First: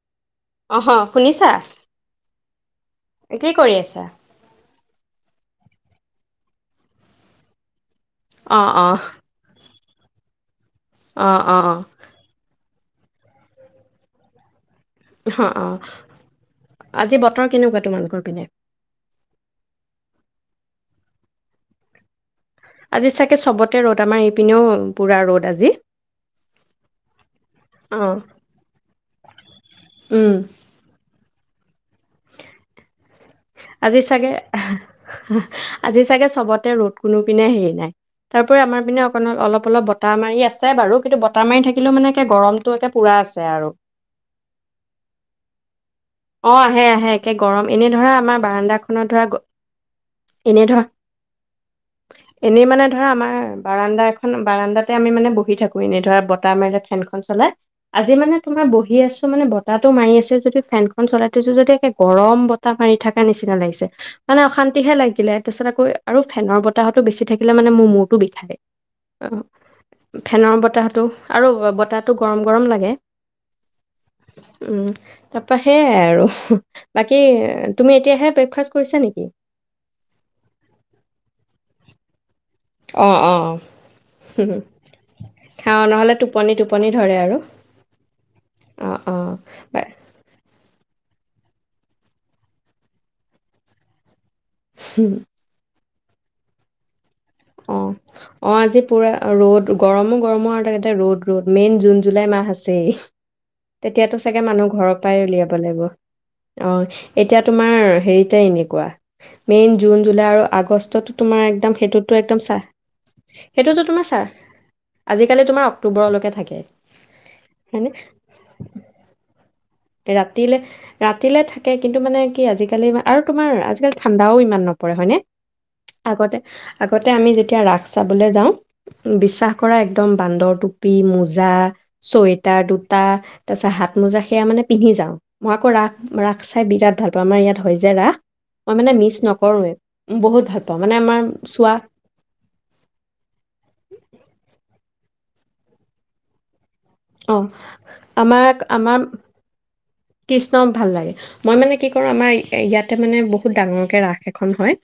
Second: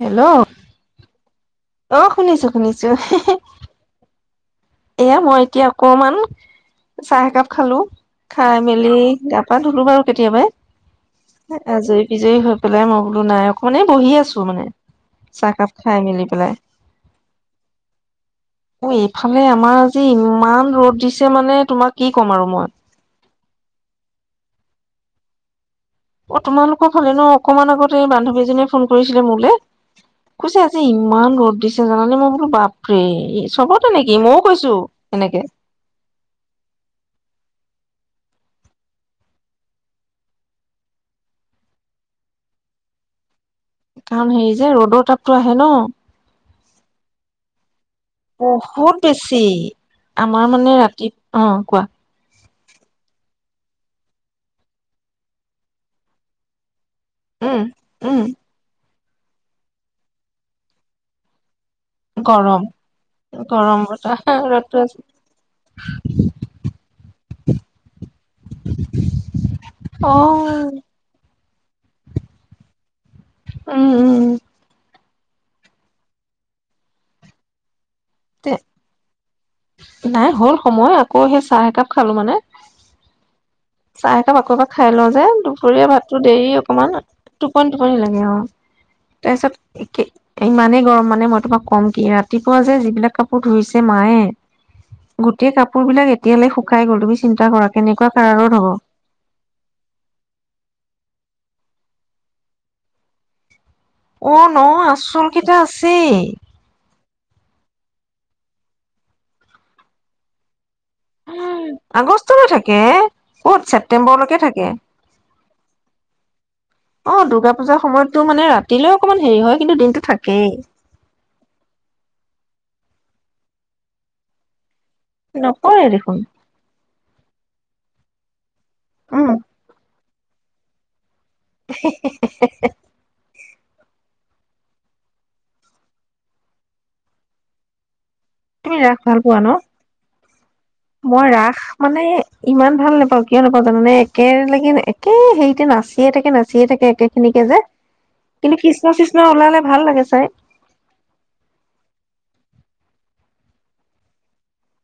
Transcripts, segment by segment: Hello অহ শুনিছা অ শুনিছো শুনিছো কি কৰি আছা এয়া মই এতিয়া অকমান চাহ একাপ খালো খাই অ অ মেলি গা পা ধু- ধোলো বাৰু কেতিয়াবাই অ অ আজয়ী বিজয়ী হ পেলাই মই বোলো নাই অকণমানে বহি আছো মানে অ চাহকাপ অ খাই মেলি পেলাই আজি বতৰ কেনেকুৱা তোমালোকৰ পিনে মানে আমাৰ আজি ইমান ৰ'দ দিছে মানে তোমাক কি ক'ম আৰু মই আজি চেক- তাকে চবতে ৰ'দ আমাৰ এইপিনেও পুৰা ৰ'দ আজি অ তোমালোকৰ খালে ন অকণমান আগতে অ এই বান্ধৱী জনীয়ে ফোন কৰি কৰিছিলে মোলে উম কৈছে আজি ইমান গৰম চিচিন জানে মই বোলো বাপৰে চবতে আজি নেকি চাগে মইও কৈছো উম এনেকে উমহ আজি চাগে চবতে ৰ'দ কোনো পিনে হেৰি নাই তাৰ উপৰি আমাৰ পিনে অকণ অলপ অলপ বতাহ মাৰি আছে বাৰু কিন্তু বতাহ মাৰি থাকিলেও মানেে গৰমটো একে পুৰা আছে আৰু কাৰণ হেৰি যে ৰ'দৰ তাপতো আহে ন অ আহে আহে একে গৰম এনে ধৰা আমাৰ বহুত বাৰাণ্ডাখনত ধৰা বেছি গ- আমাৰ এনে মানে ধৰা ৰাতি অ কোৱা এনেই মানে ধৰা আমাৰ বাৰাণ্ডা এখন বাৰাণ্ডাতে আমি মানে বহি থাকো এনেই ধৰা বতাহ মে ফেনখন খন চলাই উম আজি উম মানে তোমাৰ বহি আছো মানে বতাহটো মাৰি আছে যদিও ফেনখন ফেনখন চলাই থৈছো যদি এ গৰম বতাহ মাৰি থাকা নিচিনা গৰম লাগিছে বতাহ মানে ৰ'দটো অশান্তিহে আছে লাগিলে তাৰপিছত আকৌ আৰু ফেনৰ বতাহটো বেছি থাকিলে মানে মোৰ মূৰটো বিষায় অ অ ফেনৰ বতাহটো আৰু বতাহটো গৰম গৰম লাগে উম উম উম তাপাহ সেয়াই আৰু উমহ বাকী এ তে নাই হ'ল সময় আকৌ সেই চাহ একাপ খালো মানে অ অ চাহ একাপ আকৌ এবাৰ খাই লওঁ যে খাওঁ দুপৰীয়া নহ'লে ভাততো দেৰি টোপনি টোপনি অকমান ধৰে আৰু টোপনি টোপনি লাগে অ অ অ তাৰপিছত ইমানেই গৰম মা মানে মই তোমাক ক'ম কি ৰাতিপুৱা যে যিবিলাক কাপোৰ ধুইছে মায়ে গোটেই কাপ কাপোৰ বিলাক এতিয়ালে শুকাই গ'ল চিন্তা কৰা কেনেকুৱা কাৰণত অঁ আজি পূৰা ৰ'দ গৰমো গৰমো আৰু তোকেতে ৰ'দ ৰ'দ মেইন জুন জুলাই মাহ আছেই তেতিয়াতো অ চাগে ন মানুহ ঘৰৰ পৰাই আচল উলিয়াব কেইটা লাগিব আছেই আহ এতিয়া তোমাৰ হেৰিতে এনেকুৱা মেইন জুন জুলাই আৰু আগষ্ট তো তোমাৰ একদম সেইটোত একদম আগষ্টলৈ চা থাকে ক'ত সেইটোতো তোমাৰ চাহ ছেপ্তেম্বৰলৈকে থাকে আজিকালি তোমাৰ অক্টোবৰৰ লৈকে থাকে অ দুৰ্গা পূজাৰ হয়নে সময়তো মানে ৰাতিলৈ অকমান হেৰি হয় কিন্তু দিনটো থাকেই ৰাতিলে ৰাতিলে থাকে কিন্তু মানে‌ কি আজিকালি আৰু তোমাৰ আজিকালি ঠাণ্ডাও ইমান নপৰে পৰে হয়নে নকৰে দেখোন আগতে লগতে আমি যেতিয়া ৰাস চাবলৈ যাওঁ উম বিশ্বাস কৰা এক একদম বান্দৰ টুপি মোজ মোজা ছুৱেটাৰ দুটা তাৰ পিছত হাত মোজা সেয়া মানে পিন্ধি যাওঁ, মই আকৌ ৰাস - ৰাস চাই বিৰাট ভাল পাওঁ, আমাৰ ইয়াত হয় যে ৰাস। মই তুমি মানে ৰাস মিচ ভাল পোৱা ন নকৰোৱে ইমানে ভাল পাওঁ, মানে আমাৰ মই ৰাস চোৱা মানে ইমান ভাল নাপাওঁ কিয় নাপাওঁ জানানে একেলগে কেই হেৰিতে নাচিয়ে থাকে নাচিয়ে থাকে। অ, একেখিনিকে যে আমাৰ কিন্তু - কৃষ্ণ আমাৰ কৃষ্ণ ওলালে ভাল লাগে চাই কৃষ্ণ'ক ভাল লাগে, মই মানে কি কৰো আমাৰ ইয়াতে মানে বহুত ডাঙৰকে ৰাস এখন হয়।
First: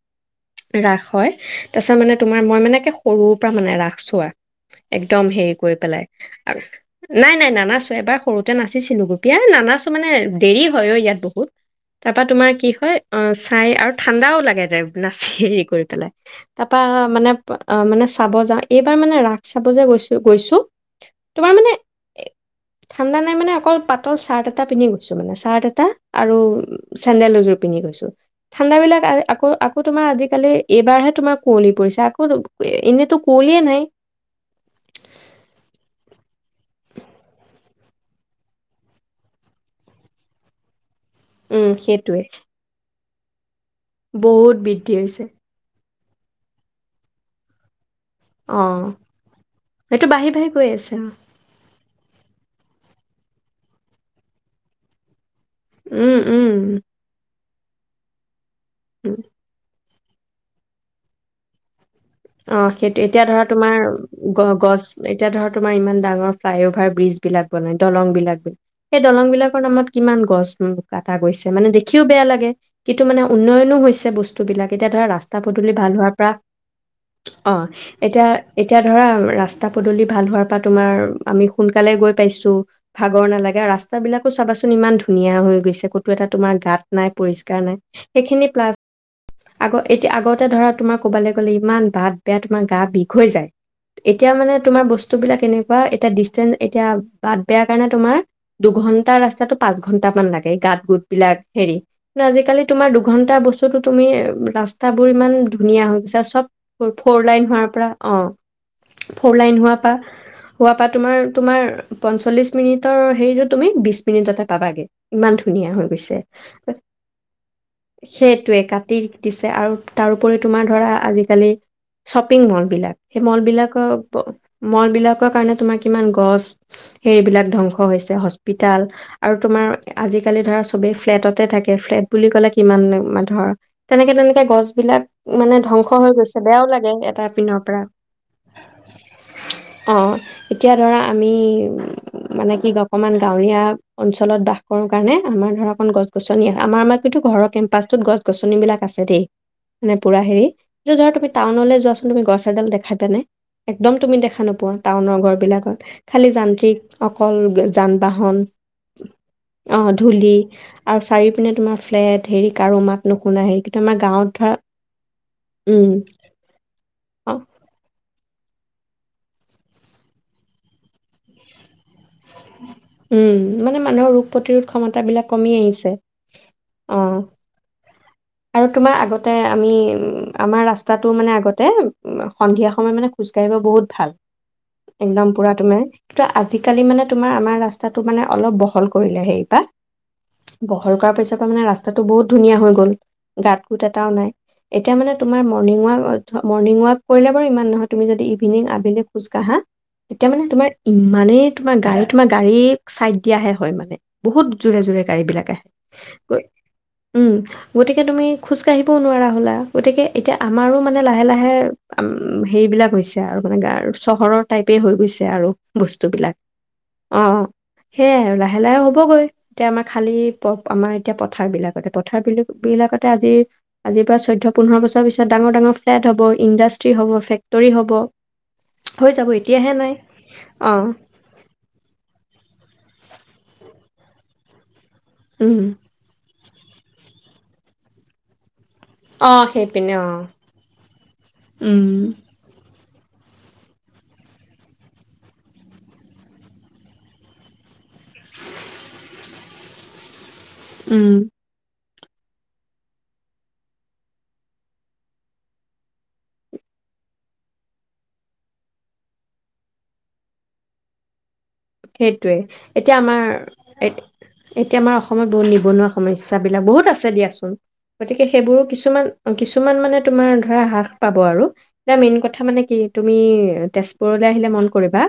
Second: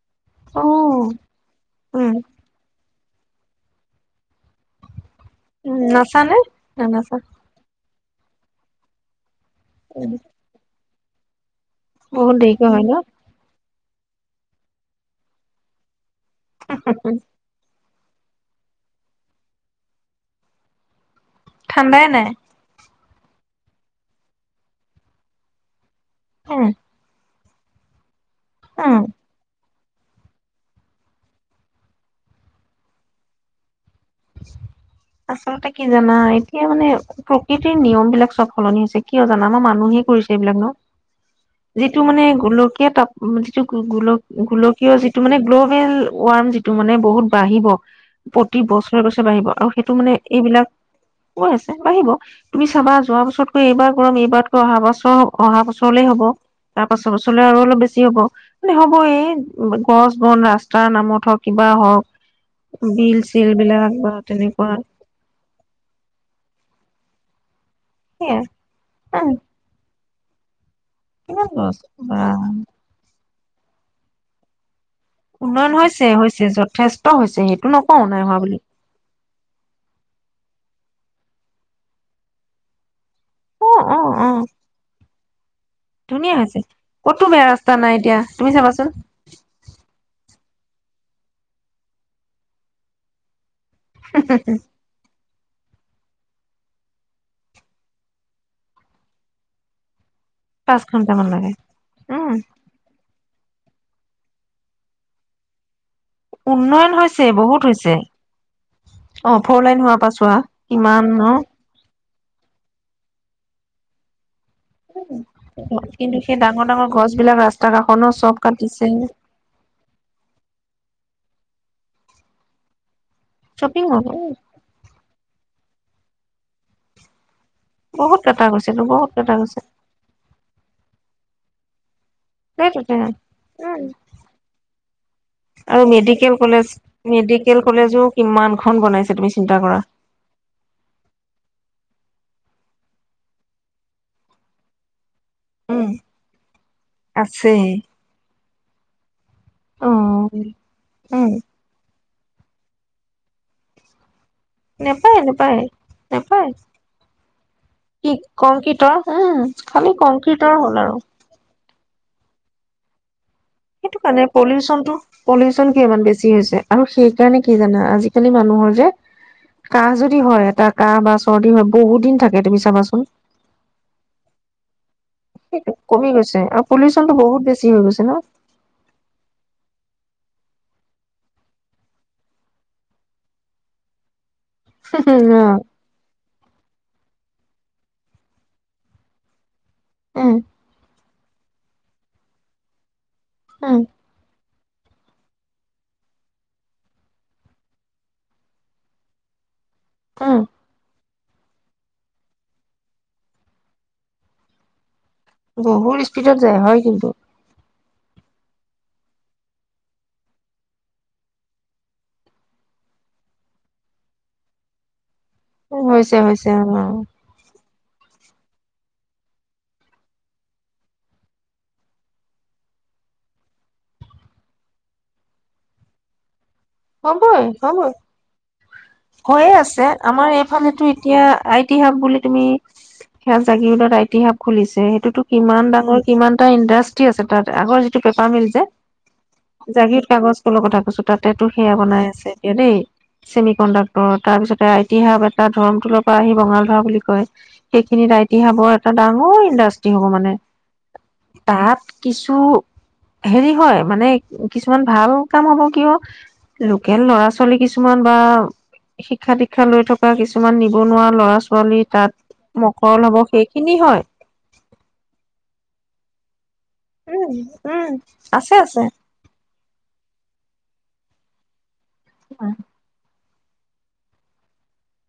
অ ৰাস উম হয় তাৰপিছত মানে উম তোমাৰ মই মানে। সৰুৰ পৰা মানে ৰাস চোৱা একদম হেৰি কৰি পেলাই নাচানে নানাচা নাই - নাই নানা নাচো এবাৰ সৰুতে নাচিছিলোগে এএএ নানাচো মানে দেৰি হয় অ ইয়াত বহুত। তাৰপা বহুত তোমাৰ দেৰিকৈ কি ন হয় অ, চাই আৰু ঠাণ্ডাও লাগে দে হেৰি কৰি পেলাই। তাৰপা মানে অ, মানে। চাব যাওঁ, এইবাৰ মানে ৰাস চাব যে গৈছো - গৈছো তোমাৰ মানে ঠাণ্ডাই এ, নাই। ঠাণ্ডা নাই মানে অকল পাতল চাৰ্ট এটা পিন্ধি গৈছো মানে চাৰ্ট এটা আৰু উম চেন্দেল এযোৰ পিন্ধি গৈছো। ঠাণ্ডা উম বিলাক আৰু আকৌ আকৌ আকৌ তোমাৰ আজিকালি এইবাৰহে তোমাৰ কুঁৱলী পৰিছে আকৌ এএএএ এনেতো কুঁৱলীয়ে নাই। আচলতে কি জানা এতিয়া মানে প্ৰকৃতিৰ নিয়ম বিলাক চব সলনি হৈছে, কিয় জানা আমাৰ মানুহে কৰিছে এইবিলাক ন? উম যিটো সেইটোৱে মানে গোলকীয়া তপ হম যি গো গোল বহুত বৃদ্ধি গোলকীয় যিটো হৈছে মানে গ্ল'বেল। ৱাৰ্ম যিটো মানে বহুত বাহিব। প্ৰতি অ বছৰ [unintelligible] গৈছে বাঢ়িব আৰু সেইটো মানে বাঢ়ি বাঢ়ি গৈ এইবিলাক আছে অ কৈ আছে বাহিব তুমি চাবা যোৱা বছ বছতকৈ এইবাৰ গৰম এইবাৰতকৈ অহা বছৰ হ'ব। অহা বছৰলে উম হ'ব, উম তাৰ পাছৰ বছৰলে আৰু অলপ বেছি হ'ব উম হ'বয়ে গছ বন ৰাস্তাৰ নামত হওক, কিবা হওক অ সেইটো, বিল এতিয়া ধৰা চিল তোমাৰ বিলাক বা তেনেকুৱা গছ, এতিয়া ধৰা তোমাৰ ইমান ডাঙৰ ফ্লাই অভাৰ ব্ৰীজ বিলাক বনাই, দলং বিলাক। সেয়াই সেই দলং বিলাকৰ নামত কিমান গছ নো? কাটা কিমান গৈছে মানে, লছ দেখিও বা বেয়া লাগে কিন্তু মানে উন্নয়নো হৈছে বস্তুবিলাক তেতিয়া ধৰা ৰাস্তা উন্নয়ন পদূলি ভাল হৈছে হোৱাৰ পৰা হৈছে যথেষ্ট হৈছে অ সেইটো নকওঁ নাই এতিয়া হোৱা বুলি এতিয়া ধৰা ৰাস্তা পদূলি ভাল হোৱাৰ পৰা তোমাৰ আমি সোনকালে গৈ পাইছো ভাগ ব'ৰ নালাগে অ আৰু ৰাস্তা অ বিলাকো অ চাবাচোন ইমান ধুনিয়া ধুনীয়া হৈ ো ধুনীয়া তমাৰ হৈছে গ নাই ক'তো পৰি বেয়া ন ৰাস্তা নাই এতিয়া তুমি সেইখিনা চাবাচোন এ আগত [unintelligible] ধৰা, তোমাৰ ক'বালে গলে ইমান বাত বেয়া, তোমাৰ গা বিষ হৈ যায় এতিয়া মানে তোমাৰ বস্তু বাট বেয়া কাৰণে দুঘণ্টাৰ ৰাস্তাটো পাঁচঘন্টা গাত পাঁচ গোট ঘন্টা মান বিলাক লাগে হেৰি, উম আজিকালি তোমাৰ দুঘন্টা বস্তুতো তুমি ৰাস্তা বোৰ ইমান ধুনীয়া হৈ গৈছে চব উন্নয়ন ফ'ৰ হৈছে লাইন বহুত হোৱাৰ পৰা হৈছে অ, ফৰ লাইন হোৱাৰ পৰা হোৱা পৰা তোমাৰ তোমাৰ পঞ্চল্লিশ মিনিটৰ হেৰিটো তুমি বিশ মিনিটতে পাবাগে। ইমান ধুনীয়া হৈ গৈছে, কিন্তু সেই ডাঙৰ ডাঙৰ গছ বিলাক ৰাস্তা কাষৰ ন চব সেইটোৱে কাটিছে কাটি দিছে আৰু তাৰওপৰি তোমাৰ ধৰা আজি আজিকালি শ্বপিং মল বিলাক সেই মল শ্বপিং বিলাকৰ মল মল বিলাকৰ কাৰণে তোমাক কিমান গছ সেইবিলাক ধ্বংস হৈছে বহুত কটা হস্পিিতাল গৈছেতো বহুত কটা আৰু গৈছে তোমাৰ আজিকালি ধৰা চবেই ফ্লেটত থাকে ফ্লেট বুলি কলে কিমান সেইটোতে ধৰ, উম তেনেকে তেনেকে গছ বিলাক মানে আৰু ধংস হৈ মেডিকেল গৈছে বেয়াও কলেজ লাগে এটা পিনৰ মেডিকেল পৰা, কলেজো কিমানখন বনাইছে তুমি চিন্তা কৰা অ এতিয়া ধৰা আমি মানে কি অকমান গাঁৱলীয়া অঞ্চলত বাস কৰোঁ কাৰণে আমাৰ ধৰা উম অকন গছ গছনি আমাৰ মাটিটো ঘৰৰ আছে কেম্পাছটোত গছ গছনি নী বিলাক আছে দেই অ', মানে পুৰা হেৰি তুমি উম, টাউনলৈ তুমি গছ এডাল দেখা দিয়া নে একদম তুমি দেখা দে নোপোৱা টাউনৰ নেপায় ঘৰ নেপায় বিলাকত খালি নেপায় যান্ত্ৰিক অকল যান কি বাহন কংক্ৰিটৰ উম, অ খালি ধূলি কংক্ৰিটৰ হ'ল আৰু চাৰি পিনে তোমাৰ ফ্লেট হেৰি কাৰো মাত ন সেইটো কাৰণে পলিউচনটো পলিচ উম ইমান বেছি হৈছে আৰু অঁ সেইকাৰণে কি জানা আজিকালি মানুহৰ যে কাহ যদি হয় এটা কাহ বা চৰ্দি হয় বহুত দিন থাকে তুমি চাবাচোন উম মানে মানুহৰ ৰোগ প্ৰতিৰোধ ক্ষমত তাক কমি সেইটো আহিছে কমি গৈছে আৰু অ পলিউচনটো বহুত বেছি হৈ গৈছে ন আৰু তোমাৰ আগতে আমি উম আমাৰ ৰাস্তাটো মানে আগতে সন্ধিয়া সময়ত মানে খোজকাঢ়িব বহুত ভাল একদম পুৰা অ', তোমাৰ কিন্তু আজিকালি মানে তোমাৰ আমাৰ ৰাস্তাটো মানে অলপ বহল কৰিলে হেৰি পাত উম, বহলকা পছ ত মানে ৰাস্তাটো বহুত ধুনীয়া হৈ গ'ল গাঁত উম, গোত এটাও নাই এতিয়া মানে তোমাৰ মৰ্ণিং ৱাক মৰ্ণিং ৱাক কৰিলে বাৰু ইমান নহয় তুমি যদি ইভিনিং আবিলে খোজ কঢ়া তেতিয়া উম, মানে তোমাৰ ই মানে তোমাৰ গায়ক তোমাৰ গাড়ী চাইদ দিয়াহে হয় মানে বহুত জোৰে জোৰে গাড়ীবিলাক আহে বহুত স্পীডত গ- যায় হয় কিন্তু উম গতিকে তুমি খোজকাাঢ়িবও নোৱাৰা হলা গতিকে এতিয়া আমাৰো মানে লাহে লাহে হেৰিবিলাক হৈছে আৰু মানে গ চহৰৰ টাইপেই হৈ গৈছে হৈছে হৈছে অ অ অ সেয়াই আৰু লাহে লাহে হ'বগৈ এতিয়া আমাৰ খালী প আমাৰ এতিয়া পথাৰবিলাকতে পথাৰবিলাকতে আজি আজিৰ পৰা চৈধ্য পোন্ধৰ বছৰ পিছত ডাঙৰ ডাঙৰ ফ্লেট হ'ব ইণ্ডাষ্ট্ৰি হ'ব হ'বই ফেক্টৰী হ'ব হৈ যাব হৈয়ে এতিয়াহে আছে নাই আমাৰ অ এইফালেতো এতিয়া তিহাব বুলি তুমি সেয়া জাগিৰোডত ইতিহাব খুলিছে তোতো উম কিমান ডাঙৰ কিমান এটা ইণ্ডাষ্ট্ৰি আছে তাত আগৰ যিটো পেপাৰ মিল যে। অ সেইপিনে অ জাগীৰ কাগজ কলৰ কথা কৈছো তাতে তো সেয়া উম বনাই আছে এতিয়া নে? চেমি কণ্ডাক্টৰ তাৰ পিছতে আই টি হাব এটা ধৰমটোলৰ পৰা আহি বঙাল ধৰা বুলি কয় সেইখিনিত আই টি হাবৰ এটা ডাঙৰ ইণ্ডাষ্ট্ৰি হ'ব মানে। উম তাত কিছু হেৰি হয় মানে কিছুমান ভাল কাম হ'ব কিয় লোকেল ল'ৰা ছোৱালী কিছুমান বা শিক্ষা দিক্ষা লৈ থকা কিছুমান নিবনুৱা ল'ৰা ছোৱা সেইটোৱে এতিয়া আমাৰ সেইখিনি এ, হয় এতিয়া আমাৰ অসমত বহুত নিবনুৱা সমস্যাাবিলাক বহুত- থিক আছে উম দিয়াচোন, উম গতিকে আছে সেইবোৰো আছে কিছুমান কিছুমান মানে তোমাৰ ধৰা হ্ৰাস পাব আৰু। এতিয়া মেইন কথা উম মানে কি তুমি তেজপুৰলৈ আহিলে মন কৰিবা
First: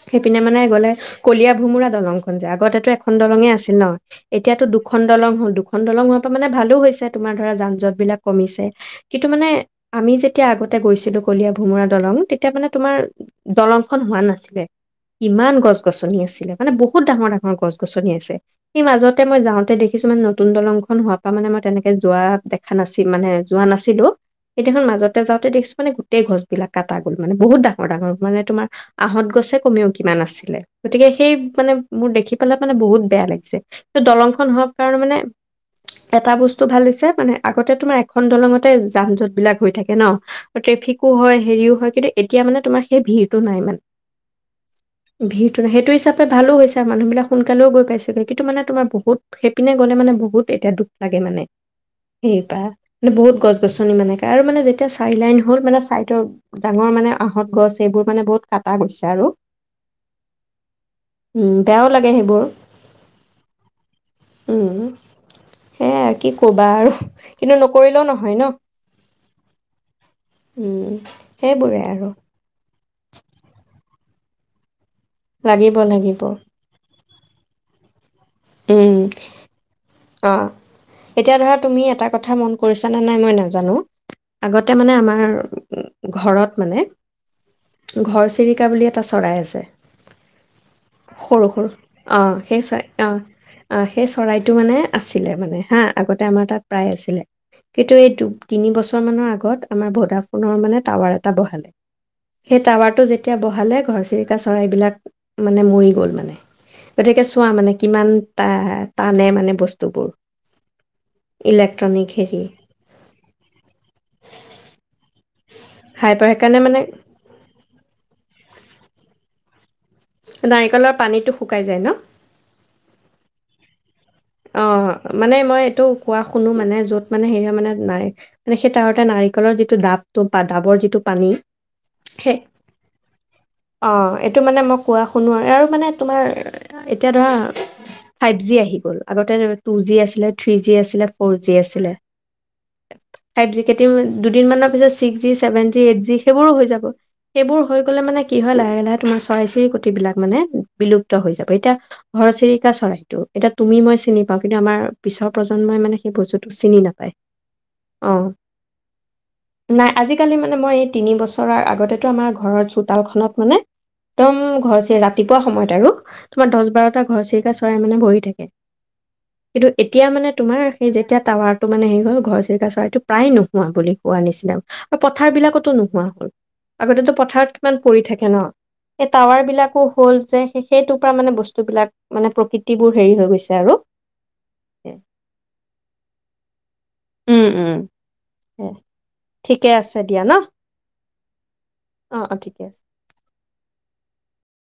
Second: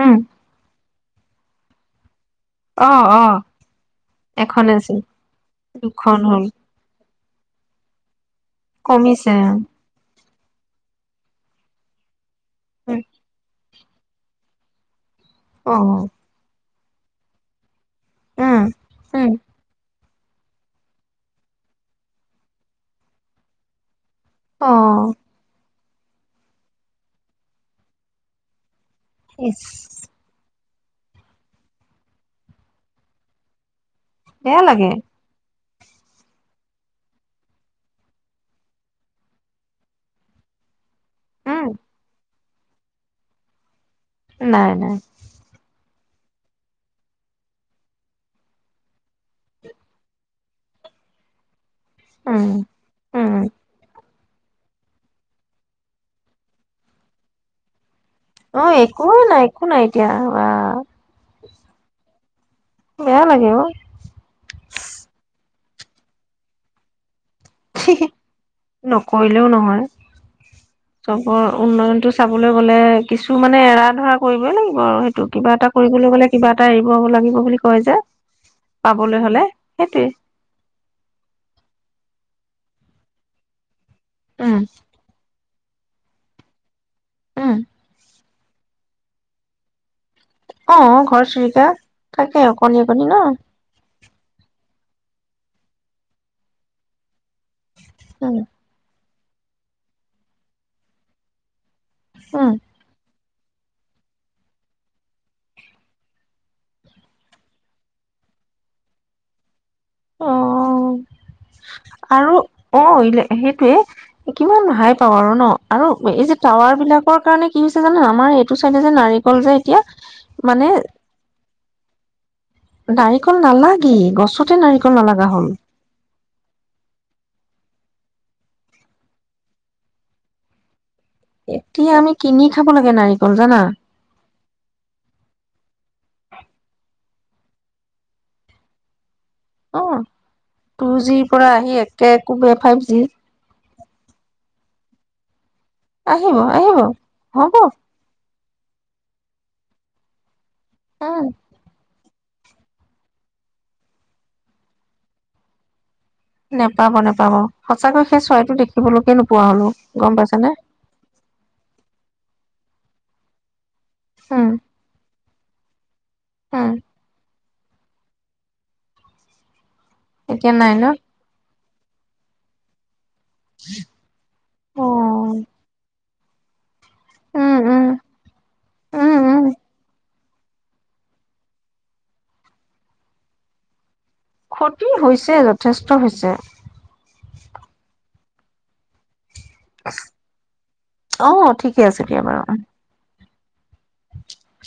উম সেইপিনে মানে গ'লে কলিয়া ভোমোৰা দলং যে আগতে অ এখন অ দলঙে আছিল ন' এতিয়াতো এখন আছিল দুখন দলং হল দুখন দলং হোৱাৰ পৰা মানে ভালো হৈছে। তোমাৰ ধৰা যান জঁট বিলাক কমিছে কিন্তু কমিছে মানে আমি যে তেতিয়া আগতে গৈছিলো কলিয়া ভোমোৰা দলং ত তেতি এতিয়া মানে তোমাৰ দলং হোৱা নাছিলে ইমান অ উম গছ-গছনি আছিলে। মানে বহু ডাঙৰ ডাঙৰ গছ গছনি আছে সেই মাজতে উম মই যাওঁতে দেখি কিছুমান নতুন দলংখন হোৱা পৰা মানে মই তেনেকে যোৱা দেখা নাছিল মানে যোৱা নাছিলো। অ সেইদিনাখন মাজতে যাওঁতে দেখিছো মানে গোটেই গছ বিলাক কাটা গ'ল মানে বহুত ডাঙৰ ডাঙৰ মানে তোমাৰ আহঁত গছে ইচ কমেও কিমান আছে। গতিকে সেই মানে মোৰ দেখি পালা মানে বহুত বেয়া লাগিছে। দলংখন বেয়া হোৱাৰ লাগে কাৰণে মানে এটা বস্তু ভাল দিছে মানে আগতে তোমাৰ এখন দলঙতে যান জঁট বিলাক হৈ থাকে ন' ট্ৰেফিক হয় উম হেৰিও হয় কিন্তু এতিয়া মানে তোমাৰ সেই ভিৰটো নাই মানে। নাই নাই। ভিৰটোনে সেইটো হিচাপে ভালো হৈছে আৰু মানুহবিলাক সোনকালেও গৈ পাইছেগৈ কিন্তু মানে তোমাৰ বহুত সেইপিনে গলে মানে বহুত এতিয়া দুখ লাগে মানে। উম সেইপা বহুত উম গছ গছনি মানে- মানে যেতিয়া চাৰি লাইন হ'ল মানে চাইডৰ ডাঙৰ মানে আহঁত গছ এইবোৰ মানে বহুত অ কাটা গৈছে একোে আৰু নাই একো নাই এতিয়া বা উম বেয়াও লাগে সেইবোৰ বেয়া লাগে অ উম হে কি কবা আৰু কিন্তু নকৰিলেও নহয় ন নকৰিলেও নহয় উম চবৰ সেইবোৰে আৰু উন্নয়নতটো চাবলৈ গ'লে কিছু মানে এৰা ধৰা কৰিবই লাগিব আৰু ত কিবা এটা লাগিব কৰিবলৈ লাগিব গ'লে কিবা এটা এৰিব লাগিব বুলি কয় যে উম পাবলৈ হ'লে সেইটো অঁ এতিয়া ধৰা তুমি এটা কথা মন কৰিছা নে নাই মই নাজানো উম আগতে মানে আমাৰ ঘৰত মানে উম ঘৰ চিৰিকা বুলি এটা চৰাই আছে অ ঘৰ সৰু চিৰিকা সৰু অঁ থাকে সেই অকণী চৰাই অকণী অঁ ন অঁ সেই চৰাইটো মানে আছিলে মানে হা আগতে আমাৰ তাত প্ৰায় আছিলে কিন্তু এই উম তিনি বছৰমানৰ আ আগত আমাৰ ভডা ফোনৰ মানে টাৱাৰ এটা বহালে উম সেই টাৱাৰটো যেতিয়া এতিয়া বহালে ঘৰচিৰিকা চৰাইবলাক মানে মৰি গ'ল মানে গতিকে চোৱা মানে কিমান টানে মানে বস্তু অ ইলেক্ট্ৰনিক আৰু হেৰি অ সেইটোৱে কিমান হাই পাৱ আৰু ন আৰু হাইপাৰ এই যে সেইকাৰণে মানে টাৱাৰ বিলাকৰ কাৰণে কি হৈছে জানো আমাৰ এইটো চাইডে যে নাৰিকল যে এতিয়া মানে নাৰিকলৰ পানীটো শুকাই যায় ন নাৰিকল নালাগ অ মানে মই এইটো কোৱা শুনো মানে যত মানে হেৰিয়া মানে ন মানে সেই তাহতে নাৰিকলৰ যিটো ডাবটো বা ডাবৰ যিটো পানী এতিয়া আমি সেই কিনি খাব লাগে নাৰিকল জানা টো মানে মই কোৱা শুনো আৰু মানে তোমাৰ এ এতিয়া ধৰা ফাইভ জি আহি গ'লোঁ আগতে টু অ জি আছিল থি জি টু আছিল জিৰ ফৰ পৰা জি আহি আছিল একে কোবে ফাইভ জি জ কেই দুদিনমানৰ পিছত ছিক্স জি চছেভেন এ জি আহিব সেইবোৰো হৈ আহিব যাব হ'ব সেইবোৰ হৈ গ'লে মানে কি হয় লাহে লাহে তোমাৰ চৰাই চিৰি কট বিলাক মানে বিলুপ্ত উম হৈ যাব এটিয়া ঘৰচিৰিকা চৰাইটো এতিয়া তুমি মই চিনি পাওঁ কিন্তু আমাৰ পিছৰ প্ৰজন্মই মানে সেই বস্তুটো চিনি নেপাব নাপায় নেপাব সঁচাকৈ অ সেই চৰাইটো দেখিবলৈকে নোপোৱা হলো নাই গম আজিকালি পাইছানে মানে মই এই তিনি বছৰৰ আগতেো আমাৰ ঘ চোতালখনত মানে একদম উম ঘৰছে ৰা ৰাতিপুৱা সময়ত আৰু তোমাৰ দহ উম বাৰটা ঘৰ চ গ চৰাই মানে বহি থাকে কিন্তু এতিয়া মানে তোমাৰ নাই ন সেই যেতিয়া টাৱাৰ ত মেৰি' ঘনচিৰিকা চৰাইটো প্ৰায় নোহোৱা বুলি কোৱাৰ নিচিনা অ আৰু পথাৰবিলাকতো নোহোৱা হ'ল আগতেো পথাৰত উম কিমান উম পৰি থাকে ন এই উম টাৱাৰ উম বিলাকো হ'ল যে সেইটো পৰা মানে বস্তু বিলাক মানে প্ৰকৃতি বোৰ হেৰি হৈ গৈছে আৰু ক্ষতি হৈছে যথেষ্ট হৈছে উম উম ঠিকে আছে দিয়া ন অ ঠিকে আছে অ', দিয়া অ', বাৰু ঠিকে আছে। [inaudible]